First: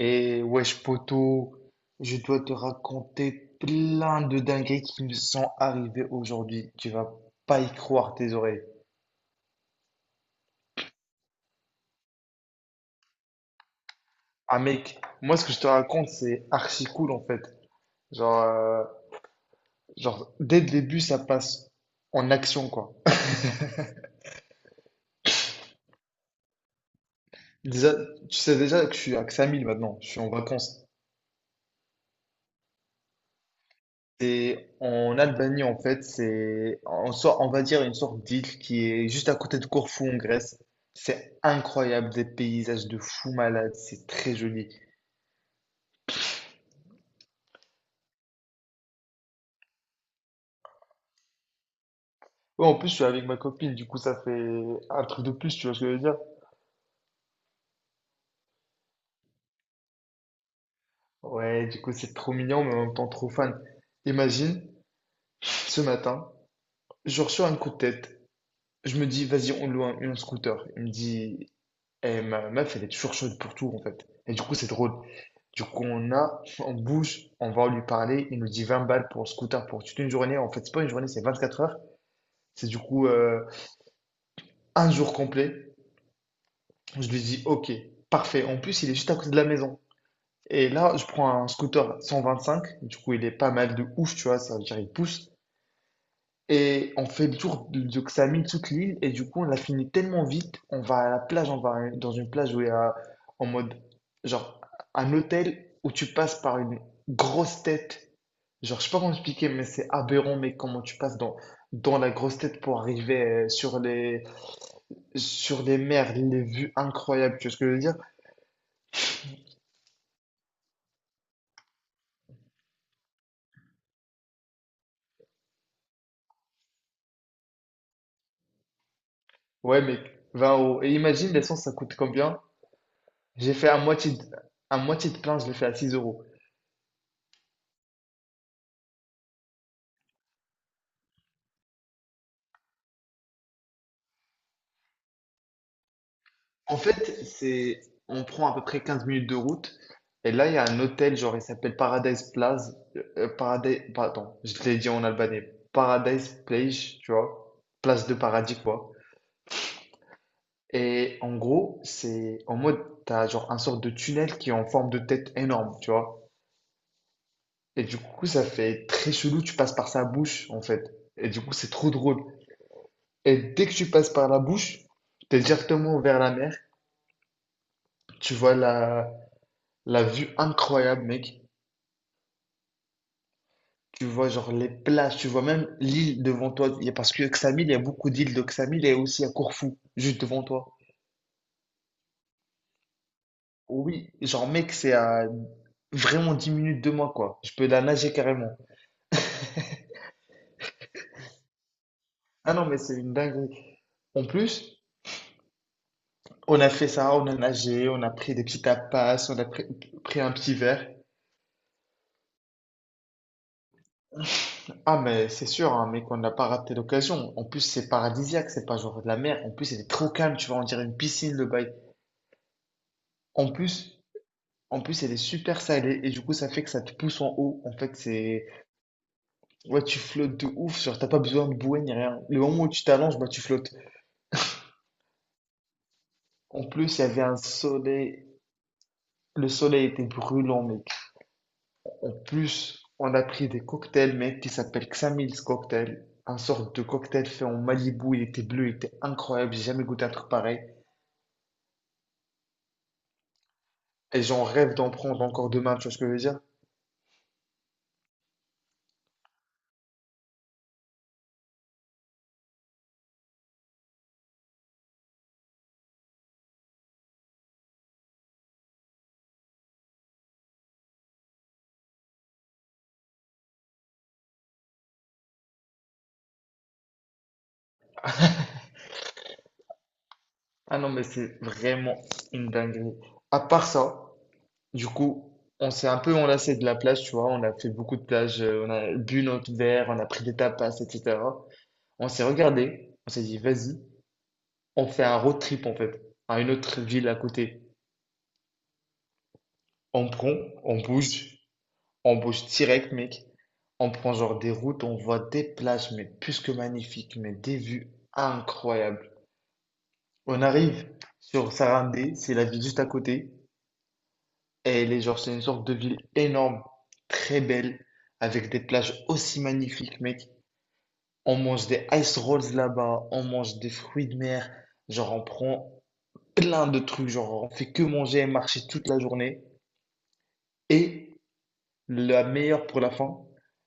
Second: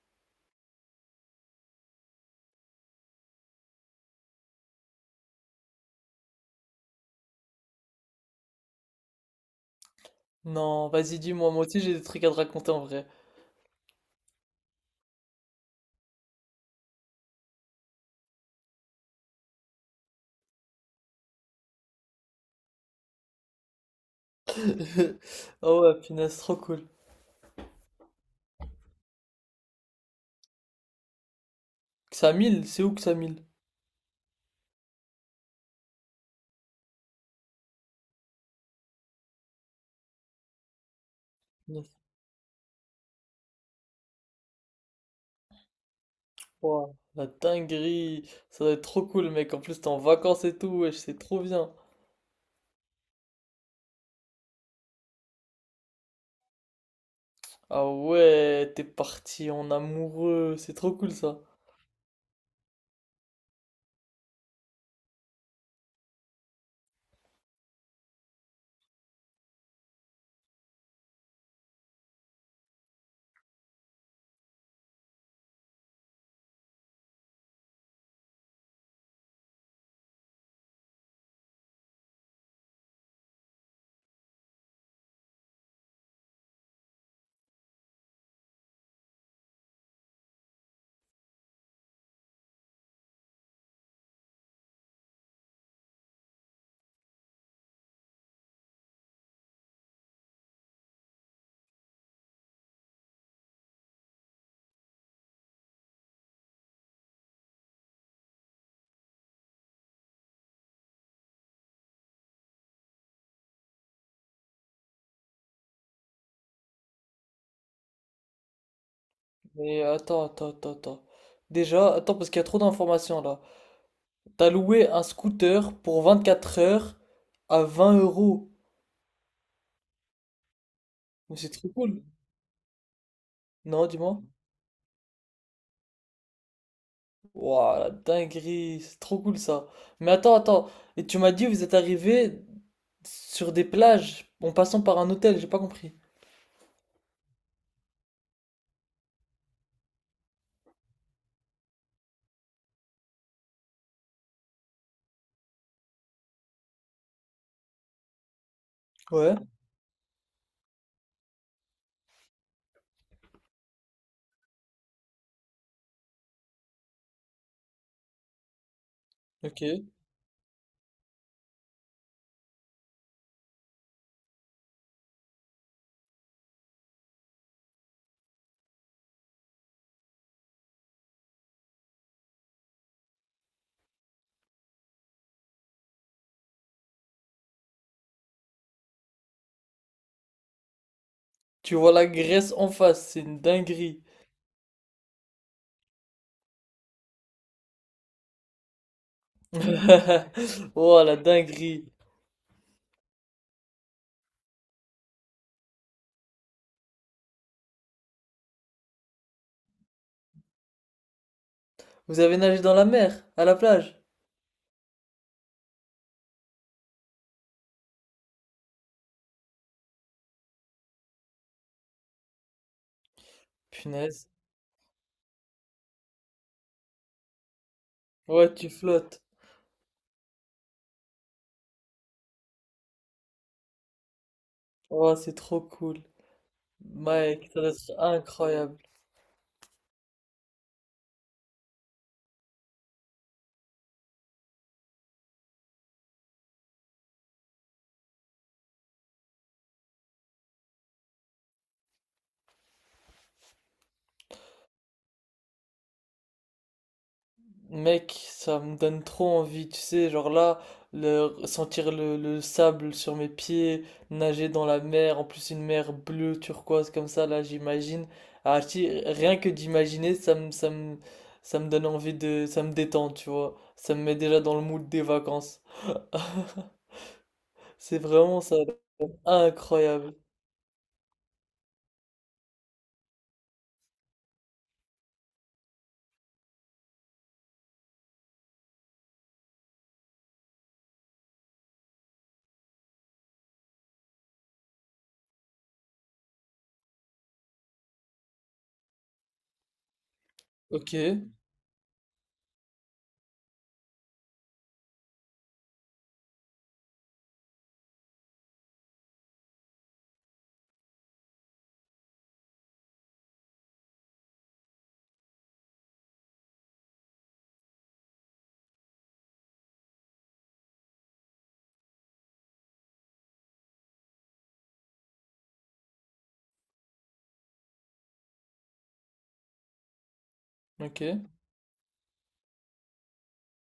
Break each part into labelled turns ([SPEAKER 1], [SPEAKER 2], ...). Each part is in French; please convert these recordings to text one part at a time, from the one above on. [SPEAKER 1] Et wesh poto, je dois te raconter plein de dingueries qui me sont arrivées aujourd'hui. Tu vas pas y croire tes oreilles.
[SPEAKER 2] Non, vas-y, dis-moi, moi aussi j'ai des trucs à te raconter en vrai.
[SPEAKER 1] Ah mec, moi ce que je te raconte c'est archi cool en fait. Genre, euh, genre dès le début ça passe en action quoi.
[SPEAKER 2] Ah ouais, punaise, trop cool.
[SPEAKER 1] Déjà, tu sais déjà que je suis à Xamil maintenant, je suis en vacances.
[SPEAKER 2] Xamil, c'est où Xamil?
[SPEAKER 1] C'est en Albanie en fait, on va dire une sorte d'île qui est juste à côté de Corfou en Grèce. C'est
[SPEAKER 2] Punaise,
[SPEAKER 1] incroyable, des paysages de fou malade, c'est très joli.
[SPEAKER 2] ouah, la dinguerie, ça doit être trop cool, mec. En plus, t'es en vacances et tout, wesh, c'est trop bien.
[SPEAKER 1] Ouais, en plus je suis avec ma copine, du coup ça fait un truc de plus, tu vois ce que je veux dire?
[SPEAKER 2] Ah ouais, t'es parti en amoureux, c'est trop cool ça.
[SPEAKER 1] Ouais, du coup c'est trop mignon, mais en même temps trop fan. Imagine, ce matin, je reçois un coup de tête. Je me dis, vas-y, on loue un scooter. Il me dit, et ma meuf, elle est toujours chaude pour tout, en fait. Et du coup, c'est drôle. Du coup, on bouge, on va lui parler. Il nous dit 20 balles pour scooter pour toute une journée. En fait, c'est pas une journée, c'est 24 heures. C'est du coup un jour complet. Je lui dis, ok, parfait. En plus, il est juste à côté de la maison. Et là, je prends un scooter 125. Du coup, il est pas mal de ouf, tu vois. Ça veut dire, il pousse. Et on fait le tour, donc toute l'île, et du coup, on l'a fini tellement vite, on va à la plage, on va dans une plage où il y a, en mode, genre, un hôtel où tu passes par une grosse tête. Genre, je sais pas comment expliquer, mais c'est aberrant, mais comment tu passes dans la grosse tête pour arriver sur les mers, les vues incroyables, tu vois ce que je veux dire?
[SPEAKER 2] Mais attends. Déjà, attends, parce qu'il y a trop d'informations là. T'as loué un scooter pour 24 heures à 20 euros.
[SPEAKER 1] Ouais, mec, 20 euros. Et imagine,
[SPEAKER 2] Mais c'est
[SPEAKER 1] l'essence, ça
[SPEAKER 2] trop
[SPEAKER 1] coûte
[SPEAKER 2] cool.
[SPEAKER 1] combien? J'ai fait à
[SPEAKER 2] Non,
[SPEAKER 1] moitié de,
[SPEAKER 2] dis-moi.
[SPEAKER 1] à moitié de plein, je l'ai fait à 6 euros.
[SPEAKER 2] Waouh, la dinguerie, c'est trop cool ça. Mais attends, et tu m'as dit vous êtes arrivé sur des plages en passant par un hôtel, j'ai pas compris.
[SPEAKER 1] En fait, on prend à peu près 15 minutes de route. Et là, il y a un hôtel, genre, il s'appelle Paradise Place. Paradise, pardon, je te l'ai dit en albanais. Paradise Place, tu vois. Place de paradis, quoi.
[SPEAKER 2] Ouais,
[SPEAKER 1] Et en gros, c'est en mode, t'as genre un sorte de tunnel qui est en forme de tête énorme, tu vois. Et du coup, ça fait très chelou, tu
[SPEAKER 2] ok.
[SPEAKER 1] passes par sa bouche, en fait. Et du coup, c'est trop drôle. Et dès que tu passes par la bouche, t'es directement vers la mer. Tu vois la vue incroyable, mec. Tu vois, genre les plages, tu vois même l'île devant toi. Parce que Xamil, il y a beaucoup d'îles de Xamil et aussi à Corfou, juste devant toi.
[SPEAKER 2] Tu vois la Grèce en face, c'est une dinguerie.
[SPEAKER 1] Oui, genre mec, c'est à vraiment 10 minutes de moi, quoi. Je peux la nager carrément.
[SPEAKER 2] Oh, la dinguerie.
[SPEAKER 1] Ah non, mais c'est une dinguerie. En plus, on a fait ça, on a nagé, on a pris des petits tapas, on a pris un petit verre.
[SPEAKER 2] Vous avez nagé dans la mer, à la plage.
[SPEAKER 1] Ah mais c'est sûr, hein, mec, on n'a pas raté l'occasion. En plus, c'est paradisiaque, c'est pas genre de la mer. En plus, c'est trop calme, tu vois, on dirait une piscine, le bail. En plus,
[SPEAKER 2] Punaise.
[SPEAKER 1] En plus, elle est super salée et du coup, ça fait que ça te pousse en haut. En fait, c'est.
[SPEAKER 2] Ouais, tu flottes.
[SPEAKER 1] Ouais, tu flottes de ouf. Genre, t'as pas besoin de bouée ni rien. Le moment où tu t'allonges, bah, tu flottes.
[SPEAKER 2] Oh, c'est trop cool.
[SPEAKER 1] En plus, il y avait un
[SPEAKER 2] Mike, ça doit être
[SPEAKER 1] soleil.
[SPEAKER 2] incroyable.
[SPEAKER 1] Le soleil était brûlant, mec. En plus, on a pris des cocktails, mec, qui s'appellent Xamil's Cocktail. Un sorte de cocktail fait en Malibu. Il était bleu, il était incroyable. J'ai jamais goûté un truc pareil. Et j'en rêve d'en prendre encore demain, tu vois ce que je veux dire?
[SPEAKER 2] Mec, ça me donne trop envie, tu sais, genre là, sentir le sable sur mes pieds, nager dans la mer, en plus une mer bleue turquoise comme ça, là, j'imagine. Ah, si, rien que d'imaginer, ça me donne envie de, ça me détend, tu vois. Ça me met déjà dans le mood des vacances. C'est vraiment ça, incroyable.
[SPEAKER 1] Ah non, mais c'est vraiment une dinguerie. À part ça. Du coup, on s'est un peu enlacé de la plage, tu vois. On a fait beaucoup de plages, on a bu notre verre, on a pris des tapas, etc. On s'est regardé, on s'est dit, vas-y, on fait un road trip en fait, à une autre ville à côté. On prend, on
[SPEAKER 2] Ok,
[SPEAKER 1] bouge, on bouge direct, mec. On prend genre des routes, on voit des plages, mais plus que magnifiques, mais des vues incroyables. On arrive sur Sarandé, c'est la ville juste à côté. Elle est genre, c'est une sorte de ville énorme, très belle, avec des plages aussi magnifiques, mec. On mange des ice rolls là-bas, on mange des fruits de mer, genre on prend plein de trucs, genre on fait que manger et marcher toute la journée. Et
[SPEAKER 2] ok.
[SPEAKER 1] la meilleure pour la fin,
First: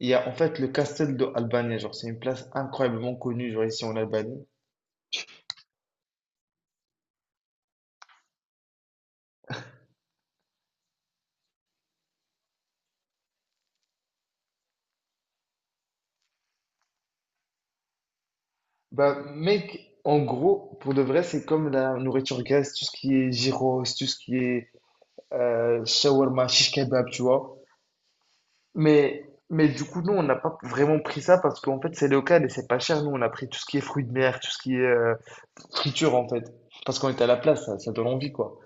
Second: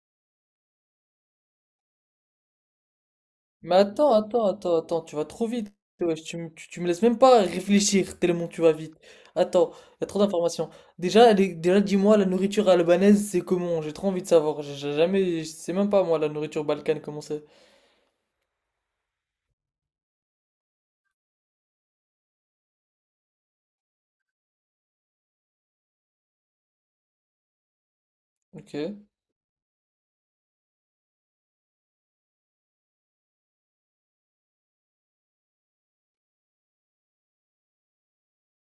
[SPEAKER 1] il y a en fait le Castel de Albania, genre c'est une place incroyablement connue, genre
[SPEAKER 2] Mais
[SPEAKER 1] ici en
[SPEAKER 2] attends,
[SPEAKER 1] Albanie.
[SPEAKER 2] attends, attends, attends, tu vas trop vite. Wesh, tu me laisses même pas réfléchir tellement tu vas vite. Attends, il y a trop d'informations. Déjà, déjà dis-moi, la nourriture albanaise, c'est comment? J'ai trop envie de savoir. J'ai jamais, je sais même pas moi la nourriture balkane comment c'est.
[SPEAKER 1] Bah mec, en gros, pour de vrai, c'est comme la nourriture grecque, tout ce qui est gyros, tout ce qui est shawarma, shish kebab, tu vois.
[SPEAKER 2] Ok.
[SPEAKER 1] Mais, mais, du coup, nous, on n'a pas vraiment pris ça parce qu'en fait, c'est local et c'est pas cher. Nous, on a pris tout ce qui est fruits de mer, tout ce qui est friture, en fait. Parce qu'on était à la place, ça donne envie, quoi.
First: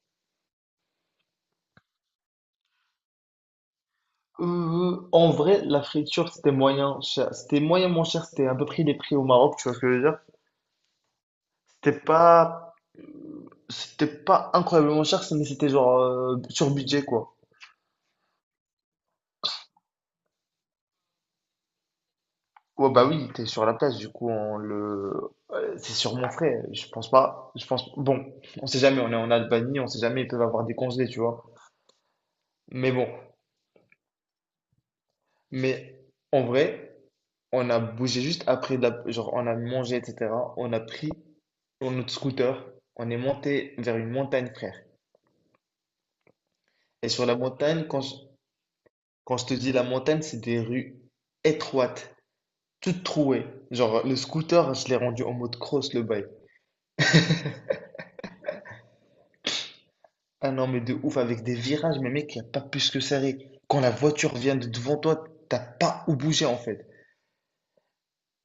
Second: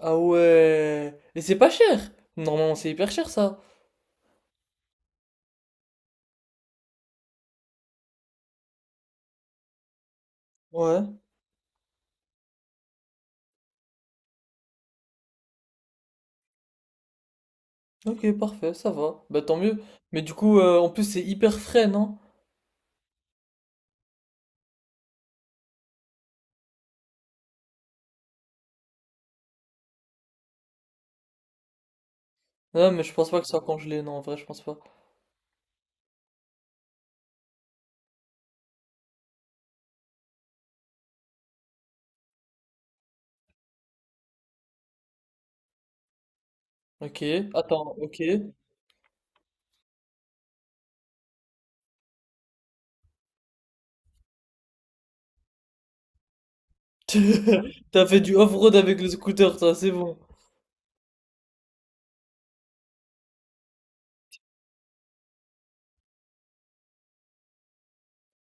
[SPEAKER 2] Ah ouais. Et c'est pas cher. Normalement, c'est hyper cher ça.
[SPEAKER 1] En vrai, la friture, c'était moyen cher. C'était moyen moins cher. C'était à peu près les prix au Maroc, tu vois ce que je veux dire?
[SPEAKER 2] Ouais.
[SPEAKER 1] C'était pas, c'était pas, incroyablement cher, mais c'était genre sur budget, quoi.
[SPEAKER 2] Ok, parfait, ça va. Bah tant mieux. Mais du coup, en plus, c'est hyper frais, non?
[SPEAKER 1] Oh bah oui, t'es sur la place, du coup, on le... c'est sur mon frère, je pense pas, je pense... Bon, on sait jamais, on est en Albanie, on sait jamais, ils peuvent avoir des congés, tu vois. Mais
[SPEAKER 2] Non, mais
[SPEAKER 1] bon,
[SPEAKER 2] je pense pas que ça soit congelé, non, en vrai, je pense pas.
[SPEAKER 1] mais en vrai, on a bougé juste après, de la... genre on a mangé, etc. On a pris sur notre scooter, on est monté vers une montagne, frère. Et sur
[SPEAKER 2] Ok,
[SPEAKER 1] la montagne,
[SPEAKER 2] attends, ok.
[SPEAKER 1] quand je te dis la montagne, c'est des rues étroites, toutes trouées. Genre, le scooter, je l'ai rendu en mode cross, le bail.
[SPEAKER 2] T'as fait du off-road avec le scooter, toi, c'est bon.
[SPEAKER 1] Ah non, mais de ouf, avec des virages, mais mec, il n'y a pas plus que serré. Quand la voiture vient de devant toi, t'as pas où bouger en fait.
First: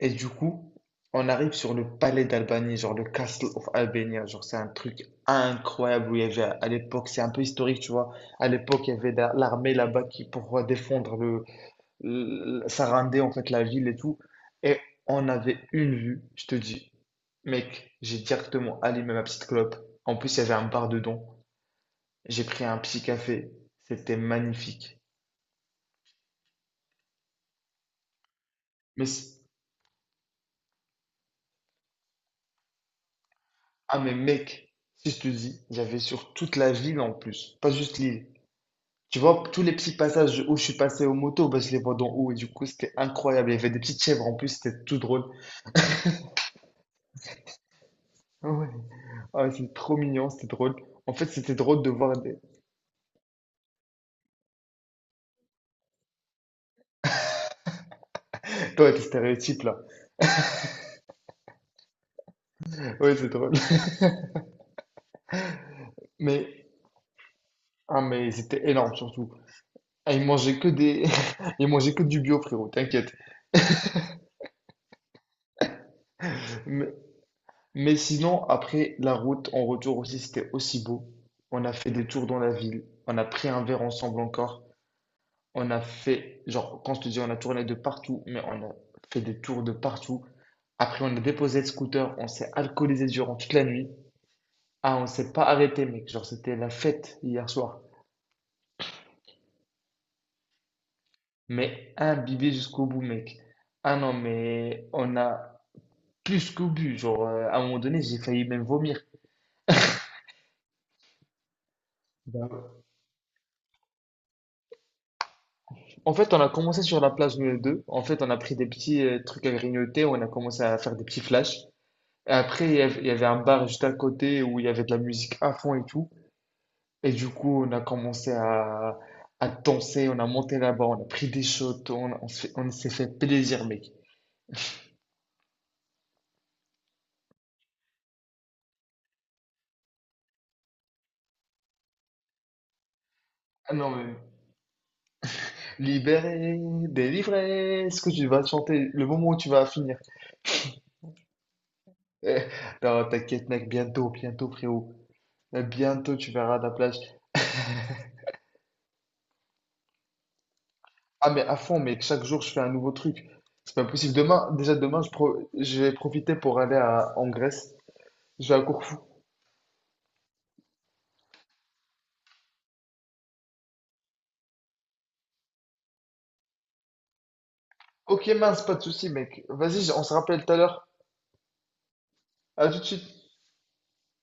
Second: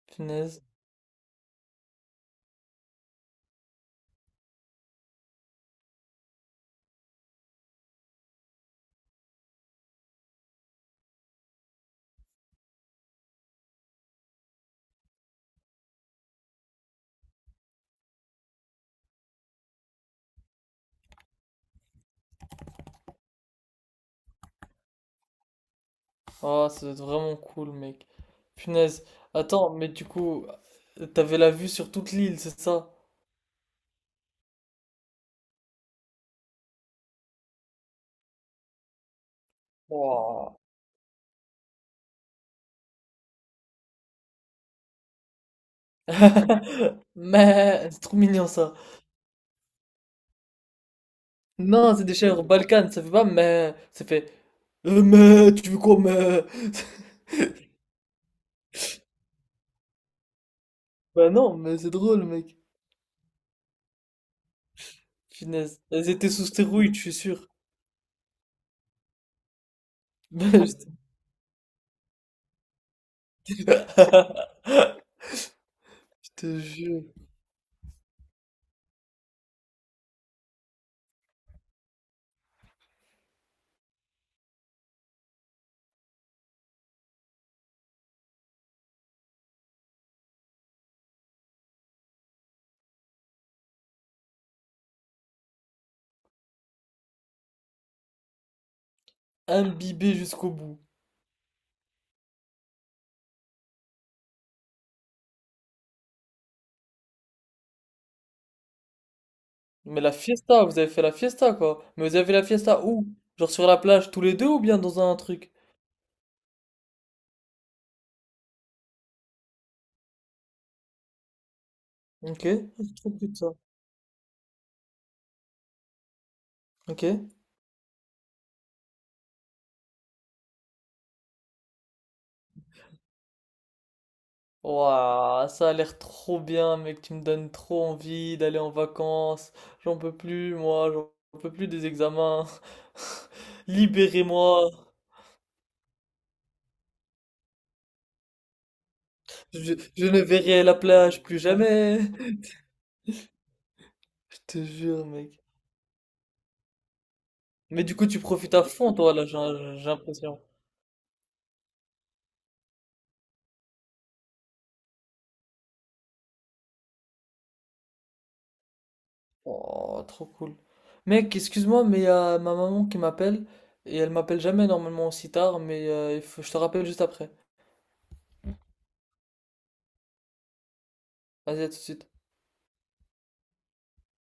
[SPEAKER 1] Et du
[SPEAKER 2] Punaise.
[SPEAKER 1] coup, on arrive sur le palais d'Albanie, genre le Castle of Albania. Genre, c'est un truc incroyable où il y avait à l'époque, c'est un peu historique, tu vois. À l'époque, il y avait l'armée là-bas qui pour défendre le, ça rendait en fait la ville et tout. Et on avait une vue, je te dis, mec, j'ai directement allumé ma petite clope. En plus, il y avait un bar dedans. J'ai pris un petit café. C'était magnifique.
[SPEAKER 2] Oh, ça doit être vraiment cool, mec. Punaise.
[SPEAKER 1] Mais, c-
[SPEAKER 2] Attends, mais du coup, t'avais la vue sur toute l'île, c'est ça?
[SPEAKER 1] mais, mec, si je te dis, j'avais sur toute la ville en plus, pas juste l'île. Tu vois, tous les petits passages où
[SPEAKER 2] Wow.
[SPEAKER 1] je suis passé aux motos, bah, je les vois d'en haut et du coup, c'était incroyable. Il y avait des petites chèvres en plus, c'était tout drôle.
[SPEAKER 2] Mais c'est trop mignon
[SPEAKER 1] Ah Ouais,
[SPEAKER 2] ça.
[SPEAKER 1] ah, ouais, c'est trop mignon, c'était drôle. En fait, c'était drôle de
[SPEAKER 2] Non, c'est des
[SPEAKER 1] voir des...
[SPEAKER 2] chèvres Balkans, ça fait pas mais, ça fait mais, tu veux quoi mais?
[SPEAKER 1] Toi, tes stéréotypes là.
[SPEAKER 2] Bah non, mais c'est drôle, mec.
[SPEAKER 1] Ouais, c'est drôle.
[SPEAKER 2] Punaise. Elles étaient sous
[SPEAKER 1] Mais,
[SPEAKER 2] stéroïdes, je suis sûr.
[SPEAKER 1] mais, c'était énorme surtout. Ah, ils mangeaient que
[SPEAKER 2] Je te
[SPEAKER 1] des... Ils mangeaient que du bio, frérot, t'inquiète.
[SPEAKER 2] je te
[SPEAKER 1] Mais,
[SPEAKER 2] jure.
[SPEAKER 1] Mais, sinon, après la route, en retour aussi, c'était aussi beau. On a fait des tours dans la ville, on a pris un verre ensemble encore. On a fait, genre, quand je te dis, on a tourné de partout, mais on a fait des tours de partout. Après, on a déposé le scooter, on s'est alcoolisé durant toute la nuit. Ah, on s'est pas arrêté, mec. Genre, c'était la fête hier soir.
[SPEAKER 2] Imbibé jusqu'au bout.
[SPEAKER 1] Mais imbibé jusqu'au bout, mec. Ah non, mais on a plus qu'au but. À un moment donné, j'ai failli même vomir.
[SPEAKER 2] Mais la fiesta, vous avez fait la fiesta quoi. Mais vous avez fait la
[SPEAKER 1] Bah,
[SPEAKER 2] fiesta où? Genre sur la plage tous les deux ou bien dans un truc?
[SPEAKER 1] En fait, on a commencé sur la plage nous les deux. En fait, on a pris des petits trucs à grignoter, on a commencé à faire des petits flashs. Et
[SPEAKER 2] Ok,
[SPEAKER 1] après,
[SPEAKER 2] c'est
[SPEAKER 1] il y
[SPEAKER 2] trop
[SPEAKER 1] avait
[SPEAKER 2] cool
[SPEAKER 1] un
[SPEAKER 2] ça.
[SPEAKER 1] bar juste à côté où il y avait de la musique à fond et tout.
[SPEAKER 2] Ok.
[SPEAKER 1] Et du coup, on a commencé à danser, on a monté là-bas, on a pris des shots, on s'est fait plaisir, mec.
[SPEAKER 2] Waouh, ça a l'air trop bien, mec. Tu me donnes trop envie d'aller en vacances. J'en peux plus, moi. J'en peux plus des examens.
[SPEAKER 1] Ah non, mais
[SPEAKER 2] Libérez-moi.
[SPEAKER 1] libéré, délivré, est-ce que tu vas chanter le moment où tu vas finir?
[SPEAKER 2] Je ne verrai la plage plus jamais.
[SPEAKER 1] Eh, non, t'inquiète, mec, bientôt,
[SPEAKER 2] Je
[SPEAKER 1] bientôt,
[SPEAKER 2] te
[SPEAKER 1] frérot.
[SPEAKER 2] jure, mec.
[SPEAKER 1] Bientôt, tu verras la plage.
[SPEAKER 2] Mais du coup, tu profites à fond, toi, là, j'ai l'impression.
[SPEAKER 1] Ah mais à fond, mais chaque jour je fais un nouveau truc. C'est pas possible. Demain, déjà demain, je vais profiter pour aller en Grèce. Je vais à Corfou.
[SPEAKER 2] Oh, trop cool. Mec, excuse-moi, mais il y a ma maman qui m'appelle et elle m'appelle jamais normalement aussi tard, mais je te rappelle juste après.
[SPEAKER 1] Ok, mince, pas de souci, mec. Vas-y, on se rappelle tout à l'heure.
[SPEAKER 2] Vas-y, à tout de suite.
[SPEAKER 1] À tout de suite.